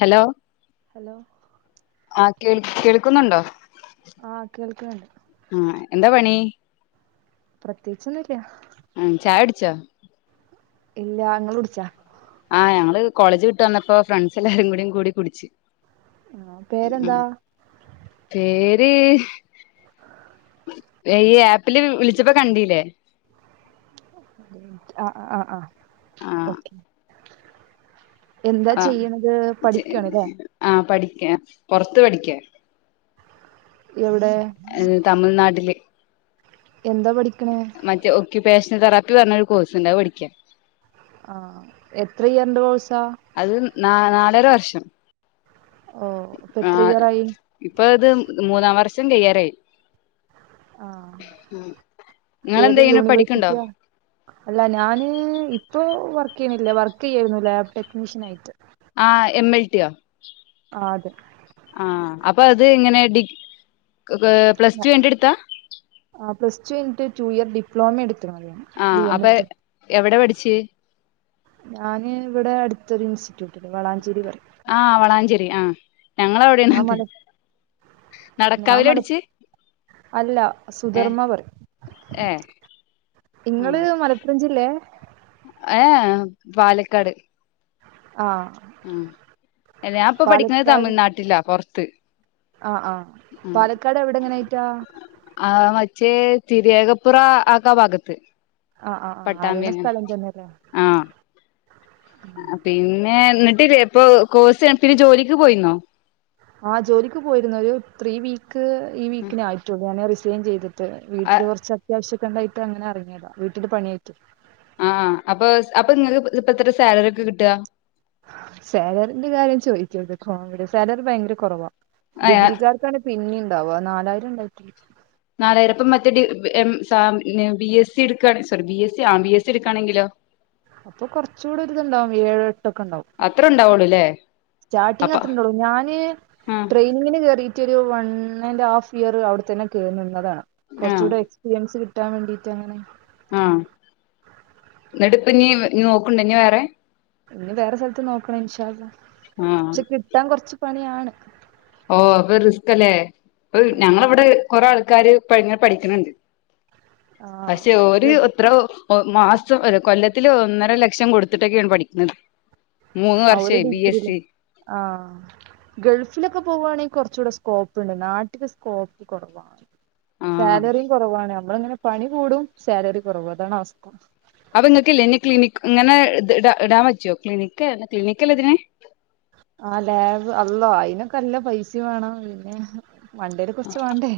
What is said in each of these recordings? Hello hello ആഹ് കേൾ കേൾക്കുന്നുണ്ടൊ? ആഹ് കേൾക്ക്ണ് ണ്ട് ആഹ് എന്താ പണീ? പ്രത്യേയിച്ചൊന്നുല്ല. ആഹ് ചായുടിച്ചാ? ഇല്ലാ ഇങ്ങളുടിച്ചാ? ആഹ് ഞങ്ങള് കോളേജ് വിട്ട് വന്നപ്പൊ ഫ്രണ്ട്സ് എല്ലാരും കൂടീം കൂടി കുടിച്ച് ആഹ് ഉം പേരെന്താ പേര് ഈ ആപ്പില് വിളിച്ചപ്പൊ കണ്ടീല്ലേ ആഹ് ആഹ് ആഹ് ആഹ് ആഹ് ഓക്കെ എന്താ ആഹ് ചെയ്യണത് ചെ പഠിക്കാണ്ല്ലേ ആഹ് പഠിക്ക പൊറത്ത് പഠിക്ക എവിടെ തമിൽനാട്ടില് എന്താ പഠിക്കണേ? മറ്റെ ഒക്യുപ്പേഷൻ തെറാപ്പി പറഞ്ഞൊരു കോഴ്സ് ഉണ്ട് അത് പഠിക്യാ ആഹ് എത്രഇയറിന്റെ കോഴ്‌സാ അത് ന നാലര വർഷം ഓഹ് ഇപ്പൊ എത്ര ആഹ് ഇയറായി ഇപ്പൊ ഇത് മൂന്നാം വർഷം കയ്യാറായി ആഹ് ഏത് നിങ്ങളെന്താ ചെയ്യണ് പഠിക്ക്ണ്ടോ യൂണിവേഴ്സിറ്റിയാ അല്ല ഞാന് ഇപ്പൊ വർക്ക് ചെയ്യണില്ല വർക്ക് ചെയ്യായിരുന്നു ലാബ് ടെക്നീഷ്യൻ ആയിട്ട് ആഹ് എം എൽ ടിയൊ ആഹ് അതെ ആഹ് അപ്പൊ അത് ഇങ്ങനെ ഡിഗ് പ്ലസ് ടുഴിഞ്ഞിറ്റ്എടുത്താ ആഹ് പ്ലസ് ടു കഴിഞ്ഞിട്ട് റ്റൂ ഇയർ ഡിപ്ലോമ എടുത്തിരുന്നു മതിയാണ് ആഹ് ഡി എം അപ്പൊ എൽ റ്റി എവിടെ പഠിച്ച് ഞാന് ഇവിടെ അടുത്തൊരു ഇൻസ്റ്റിറ്റ്യൂട്ടില് വളാഞ്ചേരി പറ ആഹ് വളാഞ്ചേരി ആഹ് ഞാൻ ഞങ്ങളവിടെണത് മല ഞാൻ മല നടക്കാവിലടിച്ച് അല്ല സുധർമ്മ പറ ഏഹ് ഇങ്ങള് മലപ്പുറം ജില്ലേ? ഏ പാലക്കാട് ആഹ് ഉം ഞാൻപ്പൊ പഠിക്ക്ണത് തമിഴ്നാട്ടിലാ പൊറത്ത് ആഹ് ആഹ് ആഹ് പാലക്കാട് എവിടെങ്ങനായിറ്റാ ആഹ് മറ്റേ തിരിയേകപ്പുറ ആക്ക ഭാഗത്ത് ആ ആ ആ അറിയണ പട്ടാമ്പ്യന്നെ സ്ഥലം തന്നെയല്ലേ ആഹ് പിന്നെ എന്നിട്ട്ലെ ഇപ്പൊ കോഴ്സ്ഴിഞ്ഞ്ട്ട് പിന്നെ ജോലിക്ക് പോയിന്നോ ആഹ് ജോലിക്ക് പോയിരുന്നു ഒരു ത്രീ വീക്ക് ഈ വീക്കിനായിട്ടോള്ളൂ ഞാനത് റിസൈൻ ചെയ്ത് ട്ട് വീട്ടില് കൊറച്ച് അത്യാവശ്യോക്കെ ഇണ്ടായിട്ട് അങ്ങനെ എറങ്ങിയത വീട്ടില് പണ്യായിറ്റെ ആഹ് അപ്പൊ അപ്പൊ ഇങ്ങക്ക് ഇപ്പത്രേ സാലറിയൊക്കെ കിട്ട സേലറിന്റെ കാര്യം ചോയിക്കര്ത് കോമഡി സാലറി ഭയങ്കര കൊറവാ ഡിഗ്രിക്കാർക്കാണ് പിന്നിം ഇണ്ടാവ നാലായിരം ഇണ്ടാക്കി നാലായിരംപ്പം മറ്റേ ഡി എം സാ ബി എസ് സി എട്ക്കാണ് സോറി ബി എസ് സി ആ ബി എസ് സിട്ക്കാണെങ്കിലോ അപ്പൊ കൊറച്ചൂടെ ഒര്ത്ണ്ടാവും ഏഴ് എട്ടൊക്കെണ്ടാവും അത്രണ്ടാവൊള്ളൂ ലേ സ്റ്റാർട്ടിംങ് അത്രണ്ടാവൊള്ളൂ ഞാന് ആഹ് ട്രൈ നിങ്ങ്ന് കേറീട്ടൊരു വൺ ആൻഡ് ഹാഫ് ഇയർ അവടെത്തന്നെ കേറ് നിന്നതാണ് ആഹ് കൊറച്ചുടെ എക്സ്പീരിയൻസ് കിട്ടാൻ വേണ്ടിട്ട് അങ്ങനെ ആഹ് ഇന്നെട്ട്പ്പഞ്ഞ് നോക്ക്ണ്ടോ വേറെ ഇഞ്ഞ് വേറെ സ്ഥലത്ത് നോക്കണം ഇൻഷാ അള്ളാ ആഹ് പക്ഷെ കിട്ടാൻ കൊറച്ച് പണ്യാണ് ഓഹ് വേറ്തലേ അഹ് ആദ്യം ഞങ്ങളെവടെ കൊറെ ആൾക്കാര് പ പഠിക്ക്ണണ്ട് പക്ഷെ ഓര് ആഹ് ഇത്ര ഒ മാസം ഒര് കൊല്ലത്തില് ഒന്നര ലക്ഷം കൊട്ത്തിട്ടൊക്ക്യാണ് പഠിക്ക്ണത് അവര് ഡിഗ്രിയിലേ ആഹ് ഗൾഫിലൊക്കെ പോവാണെങ്കി കൊറച്ചൂടെ സ്കോപ്പ്ണ്ട് നാട്ടിലെ സ്കോപ്പ് കൊറവാണ് ആഹ് സാലറിം കൊറവാണ് നമ്മള്ങ്ങനെ പണി കൂടും സാലറി കൊറവു അതാണ് അവസ്ഥ അപ്പ ഇങ്ങക്ക്ലെ ഇന്ന ക്ലിനിക് ഇങ്ങനെ ഇ ഇടാൻ പറ്റൊ ക്ലിനിക്ക് ഏത ക്ലിനിക്കല്ലേ ഇതിന് ആഹ് ലാബ് അള്ളാ അയിനൊക്കെ നല്ല പൈസ വേണം പിന്നെ മണ്ടേല് കൊറച്ച് വാണ്ടേ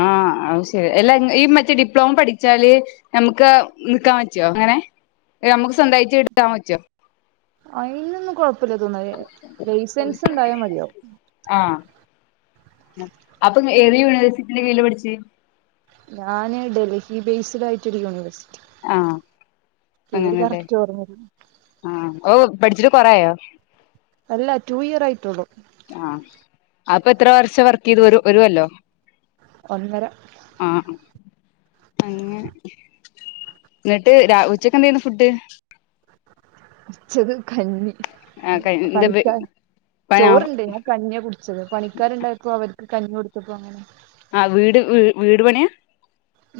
ആഹ് അതും ശരി അല്ല ഈ മറ്റേ ഡിപ്ലോമ പഠിച്ചാല് ഞമ്മക്ക് നിക്കാൻ പറ്റൊ അങ്ങനെ നമുക്ക് സ്വന്തായിട്ട് ഇട്ക്കാൻ പറ്റോ അയിനൊന്നും കൊഴപ്പല്ല തോന്ന് ഏ ലൈസൻസ്ണ്ടായാ മതിയാവു ആഹ് അപ്പൊ ഏത് യൂണിവേഴ്സിറ്റിന്റെ കീഴിലാ പഠിച്ചേ ഞാന് ഡൽഹി ബേസിലായിറ്റൊരു യൂണിവേഴ്സ് ആഹ് പേര് അങ്ങനെല്ലേ കറക്റ്റ് ഓർമല്ല ആഹ് ഓഹ് പഠിച്ചിട്ട് കൊറേ ആയോ അല്ല ടു ഇയർ ആയിട്ടോള്ളു ആഹ് അപ്പ എത്ര വർഷം വർക്കെയ്തു ഒര് ഒര് കൊല്ലോ ഒന്നര ആഹ് ആഹ് അങ്ങനെ ഇങ്ങെട്ട് രാ ഉച്ചക്കെന്തേനു ഫുഡ് ഉച്ചക്ക് കഞ്ഞി ആഹ് കഴി എന്താ പണിക്ക പണി ചോറ്ണ്ട് ഞാൻ കഞ്ഞ്യാ കുടി ച്ചത് പണിക്കാര്ണ്ടായപ്പോ അവർക്ക് കഞ്ഞി കൊട്ത്തപ്പോ അങ്ങനെ ആഹ് വീട് വീട് പണ്യ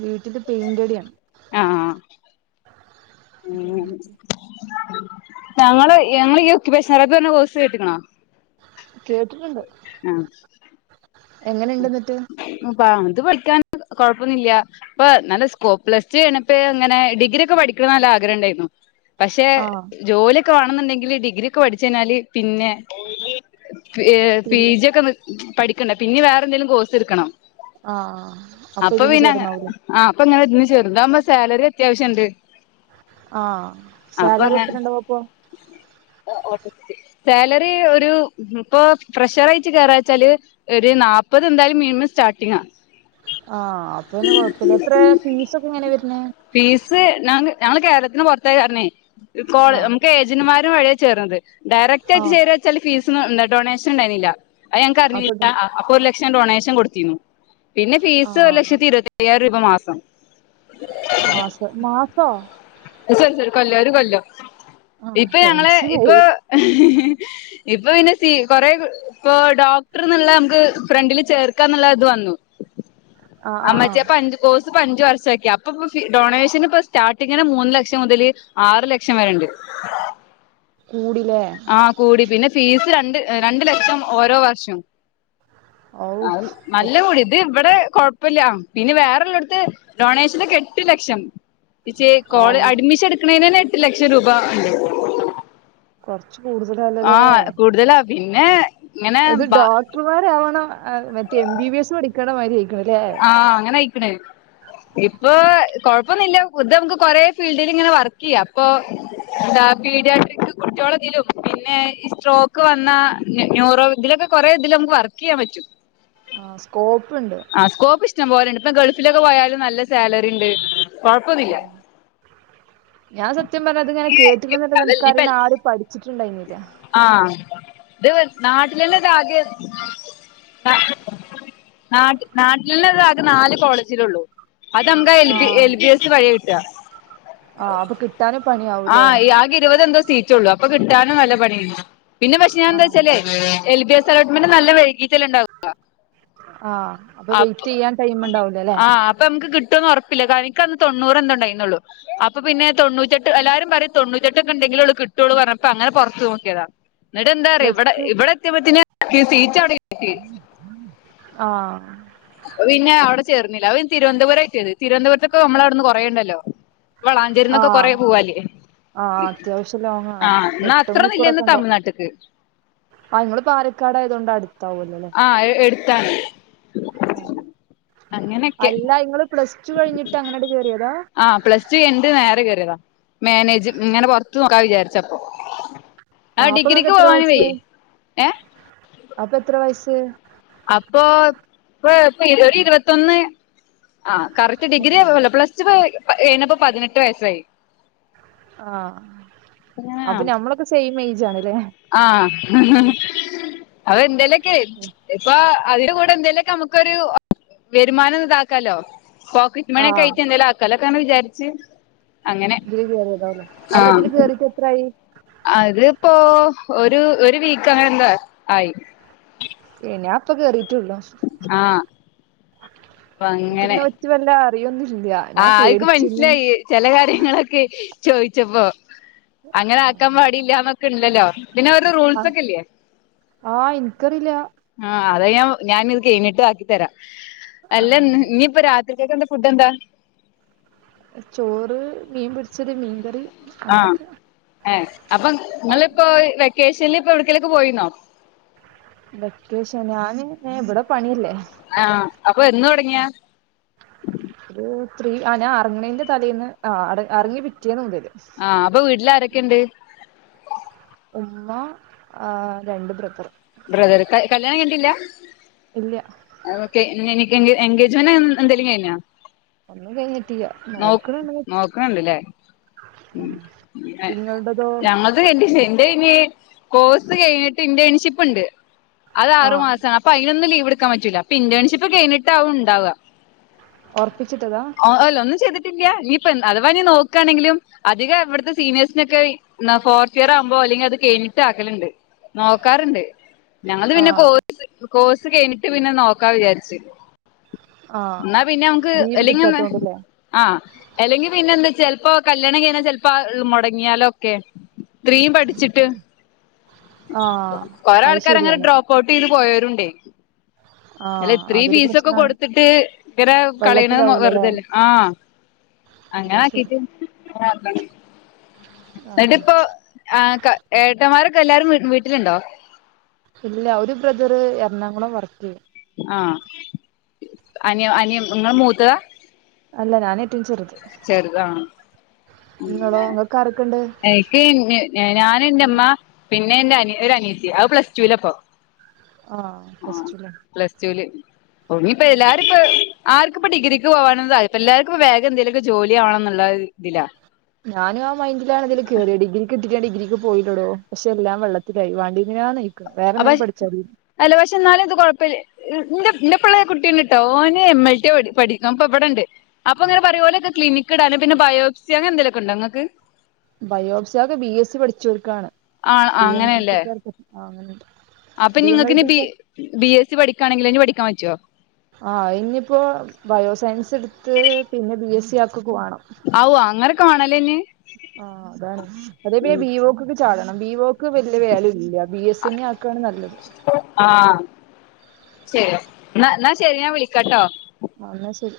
വീട്ടില് പെയിന്റട്യാണ് ആഹ് ഉം ഞങ്ങള് ഞങ്ങള് ഈ ഒക്ക്യുപേഷനെററ് പറഞ്ഞ കോഴ്സ് കേട്ട്ക്ക്ണോ കേട്ടിട്ട്ണ്ട് ആഹ് എങ്ങനെണ്ട് ഇന്നെട്ട് പാ അത് പഠിക്കാൻ കൊഴപ്പൊന്നില്ല ഇപ്പൊ നല്ല സ്കോപ് ലസ് ചെയ്യണപ്പപ്പോ അങ്ങനെ ഡിഗ്രി ഒക്കെ പഠിക്കണ നല്ല ആഗ്രഹം ഉണ്ടായിരുന്നു പക്ഷെ ആ ജോലിയൊക്കെ വണന്നുണ്ടെങ്കില് ഡിഗ്രി ഒക്കെ പഠിച്ചു കഴിഞ്ഞാല് പിന്നെ പിൻ പി ജി ഒക്കെ പഠിക്കണ്ട പിന്നെ വേറെ എന്തേങ്കിലും കോഴ്സ് എടുക്കണം ആഹ് അപ്പൊ ഇതിന് ചേർന്നാവൂലേ ആ അപ്പൊ ഇങ്ങെ ഇന്ന് ചേർതിവു ബോ സാലറി അത്യാവശ്യം ഉണ്ട് ആഹ് സാലറി എത്ര ഉണ്ടാവും അപ്പൊ ആ [unintelligible] സാലറി ഒരു ഇപ്പൊ പ്രഷർയിട്ട് കയറാച്ചാല് ഒരു നാപ്പ പ്പത് എന്തായാലും മിനിമം സ്റ്റാട്ടിങ്ങാ ആഹ് അപ്പൊ പിന്നെ കൊഴപ്പില്ല എത്ര ഫീസ ഒക്കെ എങ്ങനെയ വരണ് ഫീസ് ഞങ്ങള് കേരളത്തിന് പുറത്തേ ആ [unintelligible] നമുക്ക് ഏജന്റ് മാര് വഴിയ ചേർന്നത് ഡയറക്റ്റ് ആ ആയിട്ട് ചേര വെച്ചാൽ ഫീസ് ഡൊണേഷൻ ഉണ്ടായിരുന്നില്ല അ ഞനക്ക് അറിഞ്ഞില്ല അപ്പത് അപ്പൊ ഒരു ലക്ഷം ഡൊണേഷൻ കൊടുത്തിരുന്നു പിന്നെ ആ ഫീസ് ഒരു ലക്ഷത്തി ഇരുപ അയ്യായിരം രൂപ മാസം മാസം മാസോ സ ഒരു കൊല്ലോ ഒരു കൊല്ലോ ആ ഇപ്പൊ ഞങ്ങള് ഇപ്പൊ ടെൻഷനായി ഇപ്പൊ പിന്നെ സ കൊറ ഇപ്പൊ ഡോക്ടർ ന്ന്ള്ള നമുക്ക് ഫ്രണ്ടിൽ ചേർക്കാ എന്നുള്ള ഇത് വന്നു ആ മറ്റോ പഞ്ച് കോഴ്സ് അഞ്ച് വർഷം ആക്കി അപ്പപ്പ ഡൊണേഷൻ ഇപ്പം സ്റ്റാർട്ടിങ്ങിന് മൂന്ന് ലക്ഷം മുതല് ആറ് ലക്ഷം വരെ ഇണ്ട് ഉ കൂടിലേ ആ കൂടി പിന്നെ ഫീസ് രണ്ട് രണ്ടു ലക്ഷം ഓരോ വർഷം ഔ കൊ നല്ല കൂടി ഇത് ഇവിടെ കൊഴപ്പില്ല പിന്നെ വേറെല്ല ഇള്ളടത്ത് റോണേഷനെക്കെ എട്ട് ലക്ഷം പച്ചേ കോള അള്ളാ അഡ്മിഷൻ എടുക്കണന് തന്നെ എട്ട് ലക്ഷം രൂപ ഉണ്ട് കുറച്ച് കൂടുതലാ ആഹ് കൂടുതലാ പിന്നെ ഇങ്ങനെ ഇത് ബ ഡോക്ടർമാര് ആവണ മറ്റേ എം ബി ബി എസ് പഠിക്കേണ്ട മാതി ആയിരിക്ക്ണ് അല്ലെ ആഹ് അങ്ങനെ ആയിക്ക്ണേ ഇപ്പൊ കൊഴപ്പൊന്നില്ല ഇത് നമുക്ക് കൊറെേ ഫീൽഡിൽ ഇങ്ങനെ വർക്ക് ചെയ്യാം അപ്പൊ എന്താ പീഡിയട്രിക് കുട്ടികള ഇതിലും പിന്നെ ഈ സ്ട്രോക്ക് വന്ന ന്യൂറോ ഇതിലൊക്കെ കുറെ ഇതി നമുക്ക് വർക്ക് ചെയ്യൻ പറ്റും ആ സ്കോപ്പ് ഇണ്ട് ആ സ്കോപ്പ് ഇഷ്ടം പോലെണ്ട് ഇപ്പൊ ഗൾഫിലൊക്കെ പോയാലും നല്ല സാലറി ഉണ്ട് കൊഴപ്പൊന്നുല്ല ഞാൻ സത്യം പറഞ്ഞ ഇത് ഇങ്ങനെ കേട്ടിട്ടന്ന അതല്ല ഇനിക്ക് ഇപ്പ അറിന്നെ ആരും പടി ച്ചിട്ട് ഉണ്ടായിരുന്നില്ല ആഹ് ഇത് നാട്ടിലെന്നെ ഇത് ആദ്യം നാ നാട്ടിൽന്ന ആകെ നാല് കോളേജില ഒള്ളു അത് നമുക്ക് ആ എൽ ജി എസ് വഴി കിട്ട ആഹ് അപ്പ കിട്ട കിട്ടാന് പണിയാകും ആഹ് ആകെ ഇരുവത് എന്തോ സീറ്റ് കൂ അപ്പൊ കിട്ടാനും നല്ല പണിയ പിന്നെ പക്ഷെ ഞാൻ ആ എന്താ വെച്ചേ എൽ ബി എസ് അലോട്ട്മെന്റ് നല്ല വൈകീട്ട ഉണ്ടാവുക ആ അപ്പൊ വെയിറ്റ് ചെയ്യാൻ ടൈമ്ണ്ടാവൂലല്ലേ ആ അപ്പൊ നമുക്ക് കിട്ടുമന്ന് ഉറ എനിക്ക് അന്ന് തൊണ്ണൂറ് എന്തുണ്ടായിരുന്നു ഒള്ളു അപ്പൊ പിന്നെ തൊണ്ണൂറ്റെട്ട് എല്ലാരും പറയും തൊണ്റ്റട്ടക്കെ ഉണ്ടെങ്കിലെ കിട്ടൂ പറഞ്ഞ അപ്പം അങ്ങനെ പുറത്ത് നോക്കിയതാ എന്നിട്ട് എന്താ പറ പ്ലസ് ഇവിടെ ടു ഇവിടെ എത്തിയപ്പോത്തിന് സീറ്റ് കിട്ടി ആഹ് പിന്നെ അവിടെ ചേർന്നില്ല [unintelligible] തിരുവനന്തപുരമായിട്ട് തിരുവനന്തപുരത്തൊക്ക നമ്മള അവിടുന്ന് കുറയുണ്ടല്ലോ വളാഞ്ചേരിന്നൊക്കെ കൊറേ ആഹ് അത്യാവശ്യം ലോങ്ങാണ് ആഹ് എന്നാ എട്ട് അത്രൊന്നും ഇല്ലന്ന് മണിക്കൂറൊക്കെണ്ടാവും തമിഴ്നാട്ട്ക്ക് ആഹ് ഇങ്ങള് പാലക്കാട് ആയതോണ്ട് അട്ത്താവല്ലോല്ലേ ആഹ് എ എട്ത്താണ് ആഹ് അങ്ങനെയൊക്കെ അല്ല ഇങ്ങള് പ്ലസ്റ്റു കഴിഞ്ഞിട്ട് അങ്ങനാണ്ട് കേറിയതാ ആഹ് പ്ലസ്റ്റു കെയ്നിട്ട് നേരെ കേറ്യേതാ മേനേജ് ഇങ്ങെനെ പൊർത്ത് നോക്കാ വിചാരിച്ചപ്പൊ ആഹ് അപ്പൊ ഇങ്ങക്ക് ഡിഗ്രിക്ക് എത്ര പോവാനും വയസ്സ് വെയ്യേ അപ്പൊ എത്രെ വയസ്സ് അപ്പൊ ഇപ്പ ഇര്പത് ഇര്പത്തൊന്ന് ആഹ് കറക്റ്റ് ഡിഗ്രി ല്ല പ്ലസ്റ്റു കയ്ഞ്ഞപ്പം പതിനെട്ട് വയസ്സായി ആഹ് അപ്പൊ ഞമ്മളൊക്കെ സെയിം ഏയ്ജ് ആണ്ലേ ആഹ് അത് എന്തേലെക്കെ ഇപ്പൊ അതിന്റെ കൂടെ എന്തേലൊക്കെ നമുക്കൊരു വെരുമാനം താക്കാലോ പോക്കെറ്റ് മണ്യൊക്കെ ആഹ് ആയ്ട്ട് എന്തേലു ആക്കാലൊക്കൊങ്ങെനെ വിചാര്ച്ച് ഇതില് കേറ്യതോ അല്ല ഇതില് കേറീട്ടെത്രായി അത്പ്പോ ഒരു ഒര് വീക്കാേ അങ്ങെനെന്താ ആയി ഏ ഞാപ്പ കേറീട്ടാെള്ളു ആഹ് പ്പങ്ങെനെ ച്ച് വല്ലാ അറിയൊന്നും ഇല്ല ആഹ് അത്ക്ക് മൻസ്സ്ലായ് ചെലെ കാര്യങ്ങളൊക്കെ ചോയ്ച്ചപ്പോ അങ്ങെനെ ആക്കാം പാടില്ലാ ന്നൊക്കെണ്ടല്ലോ പിന്നെ അവര്ടെ ആഹ് റൂൾസാെക്കെല്ല്യേ ആഹ് ഇൻക്കറീല ആഹ് അത് ഞാ ഞാനിത് കെയ്ഞ്ഞിട്ട് ആക്കി തരാം അല്ലന്ന് ഇഞ്ഞിപ്പ രാ ഉച്ചകെന്താ ഫുഡ്ഡെന്താ? ചോറ് മീൻ പൊരിച്ചത് മീൻകറി. ആ അങ്ങനൊക്കെ ഏ അപ്പം നിങ്ങളിപ്പോ വെക്കേഷനിൽ ഇപ്പ എവിട്ക്കേലും പോയിന്നോ? വെക്കേഷൻ ഞാന് ഇവിടെ പണിയല്ലേ ആ അപ്പൊ എന്ന് തുടങ്ങിയാ ഒരു ത്രീ ആ ഞാൻ അറങ്ങണേന്റെ തലേന്ന് ആടെ അറങ്ങി പിറ്റേന്ന് മുതല് ആ അപ്പൊ വീട്ടിലാരൊക്കെണ്ട്? ഉമ്മ ആ രണ്ട് ബ്രദർ ബ്രദർ കല്യാണം കയ്ഞ്ഞിട്ട്ല്ല? ഇല്ല ഓക്കെ എനിക്ക് എൻഗേജ്മെന്റ് എന്തെങ്കിലും കയ്ഞ്ഞൊ? ഒന്നും കഴിഞ്ഞിട്ടില്ല നോ നോക്കണണ്ട് നോക്ക്ണണ്ടല്ലേ പിന്നെ നിങ്ങളുടേതോ ഞങ്ങള്ത് [unintelligible] ഇതയ്ന് കോഴ്സ് കഴിഞ്ഞിട്ട് ഇന്റേൺഷിപ്പ്ണ്ട് അത് ആ ആറു മാസാണ് അപ്പ അയിനൊന്നും ലീവ് ഇട്ക്കാൻ പറ്റൂല അപ്പ ഇന്റെൺഷിപ്പ് കയിഞ്ഞിട്ടാവും ഇണ്ടാവ ഒർപ്പിച്ചിട്ടതാ ഓ അല്ല ഒന്നും ചെയ്തിട്ടിയില്ല്യ, നീ ഇപ്പോ എന്ത് അഥവാ നീ നോക്കുകയാണെങ്കിലും അധികം ഇവിടുത്തെ സീനിയേഴ്സിനൊക്കെ. ഇന്നാ ഫോർത്ത് ഇയർ ആവുമ്പോ അല്ലെങ്കി അത് കെയ്ഞ്ഞിട്ട് ആക്കൽണ്ട് നോക്കാറുണ്ട് ഞങ്ങള്ത് ആ പിന്നെ കോഴ്സ് കോഴ്സ് കെഴിഞ്ഞിട്ട് പിന്നെ നോക്കാ വിചാരിച്ച് ആ ഇന്നാ പിന്നെ അമക്ക് ലീവ് എല്ലുങ്ങന്നേ കിട്ടാത്തോണ്ടല്ലേ ആഹ് എല്ലെങ്കി പിന്നെ എന്ത ച്ചാ ചെൽപ്പോ കല്യാണം കഴിഞ്ഞ ചെൽപ്പോ അത് മൊടങ്ങിയാലൊ ക്കെ ഇത്രീം പഠിച്ചിട്ട് ആ കൊറെ അത് ആൾക്കാര് അങ്ങനെ ശരിയാണ് ഡ്രോപ്പ് ഔട്ട് ചെയ്ത് പോയോരുണ്ടേ ആ അല്ല ഇത്രയും അതൊരു ഫീസൊക്കെ പ്രശ്നാണ് കൊടുത്തിട്ട് ഇങ്ങനെ കളയണത് മോ വെള്ളത്തിലാവൂലല്ലേ വെറുതെയല്ലേ ആഹ്. അങ്ങനെ അത് ശരി ആക്കീറ്റ് അങ്ങനെ ആക്കണ് ആ ഇന്നട്ട്പ്പോ ആ ക ഏട്ടൻമാരൊക്കെ എല്ലാരും വീട്ടിലുണ്ടോ ഇല്ല ഒരു ബ്രദറ് എറണാകുളം വർക്ക് ചെയ്യും ആഹ് അനിയം അനിയം ഇങ്ങള മൂത്തതാ അല്ല ഞാനേറ്റവും ചെറ്ത് പിന്നെ എനിക്ക് ഞാ ഞാന് എന്റെ ഉമ്മ. പിന്നെ എന്റെ അനിയ ഒര അനീയത്തി അത് പ്ലസ് റ്റൂലാപ്പോ ആഹ് പ്ലസ് റ്റുലെ പ്ലസ് റ്റൂല് ഒങ്ങിപ്പോ എല്ലാരു ഇപ്പ ആർക്കുപ്പ ഡിഗ്രിക്ക് പോവാനൊനും താത്പരില്ല എല്ലാർക്കും വേ എന്തേലും ഒക്കെ ജോലി ആവണമെന്നുള്ള ഇതില്. ഞാനും ആ മൈൻഡിലാണ് ഇതില് കേറിയെ ഡിഗ്രിക്കിട്ടിറ്റ് ഞാൻ ഡിഗ്രിക്ക് പോയില്ലോടോ പക്ഷെ എല്ലാം വെള്ളത്തിലായി വണ്ടിന്നിലാന്നയി ക്കാ അപ്പ വേറെന്തേലും പഠിച്ചാരുന്നോ? അല്ല പക്ഷെ എന്നാലും ഇത് കൊഴപ്പല്ലേ ഈ എൻ്റെ എൻ്റെ പിള്ള ഒരു കുട്ടിയുണ്ട് കേട്ടോ ഓന് എം എൽ ടി പ പഠിക്കും അപ്പൊ എവിടെ ഉണ്ട്. അപ്പൊ അങ്ങന പറയും ഓലൊക്കെ ക്ലിനിക്ക് ഇടാന് പിന്നെ ബയോപ്സി അങ്ങനെന്തെലൊക്കെണ്ടോങ്ങക്ക് ബയോബ്സി അത് ബി എസ് സി പഠിച്ചവർക്കാണ് ആ ബി എം എൽ ടിക്കാർക്ക് ആ അങ്ങനണ്ട് ആഹ് അപ്പൊ ഇനി നിങ്ങൾക്ക് ഇനി ബി ബി എസ് സി പഠിക്കാണെങ്കിൽ ഇനി പഠിക്കാൻ പറ്റുമോ? ആ ഇഞ്ഞിപ്പോ ബയോസയൻസ് ഇട്ത്ത് പിന്നെ ബി എസ് സി ആക്കോക്കെ വാണം ആവൂ അങ്ങനെ കാണാല് തന്നെ. ആ അതാണെയ് അതേപിയെ ബി ഓക്ക് ക്ക് ചാടണം ബിയോക്ക് ക്ക് വലിയ വാല്യൂ ഇല്ല, ബി എസ് സി തന്നെ ആക്കുവാണ് നല്ലത്. ആഹ് ശരി ഇന്നാ ഇന്നാ ശരി ഞാൻ വിളിക്കട്ടോ ആഹ് എന്നാ ശരി.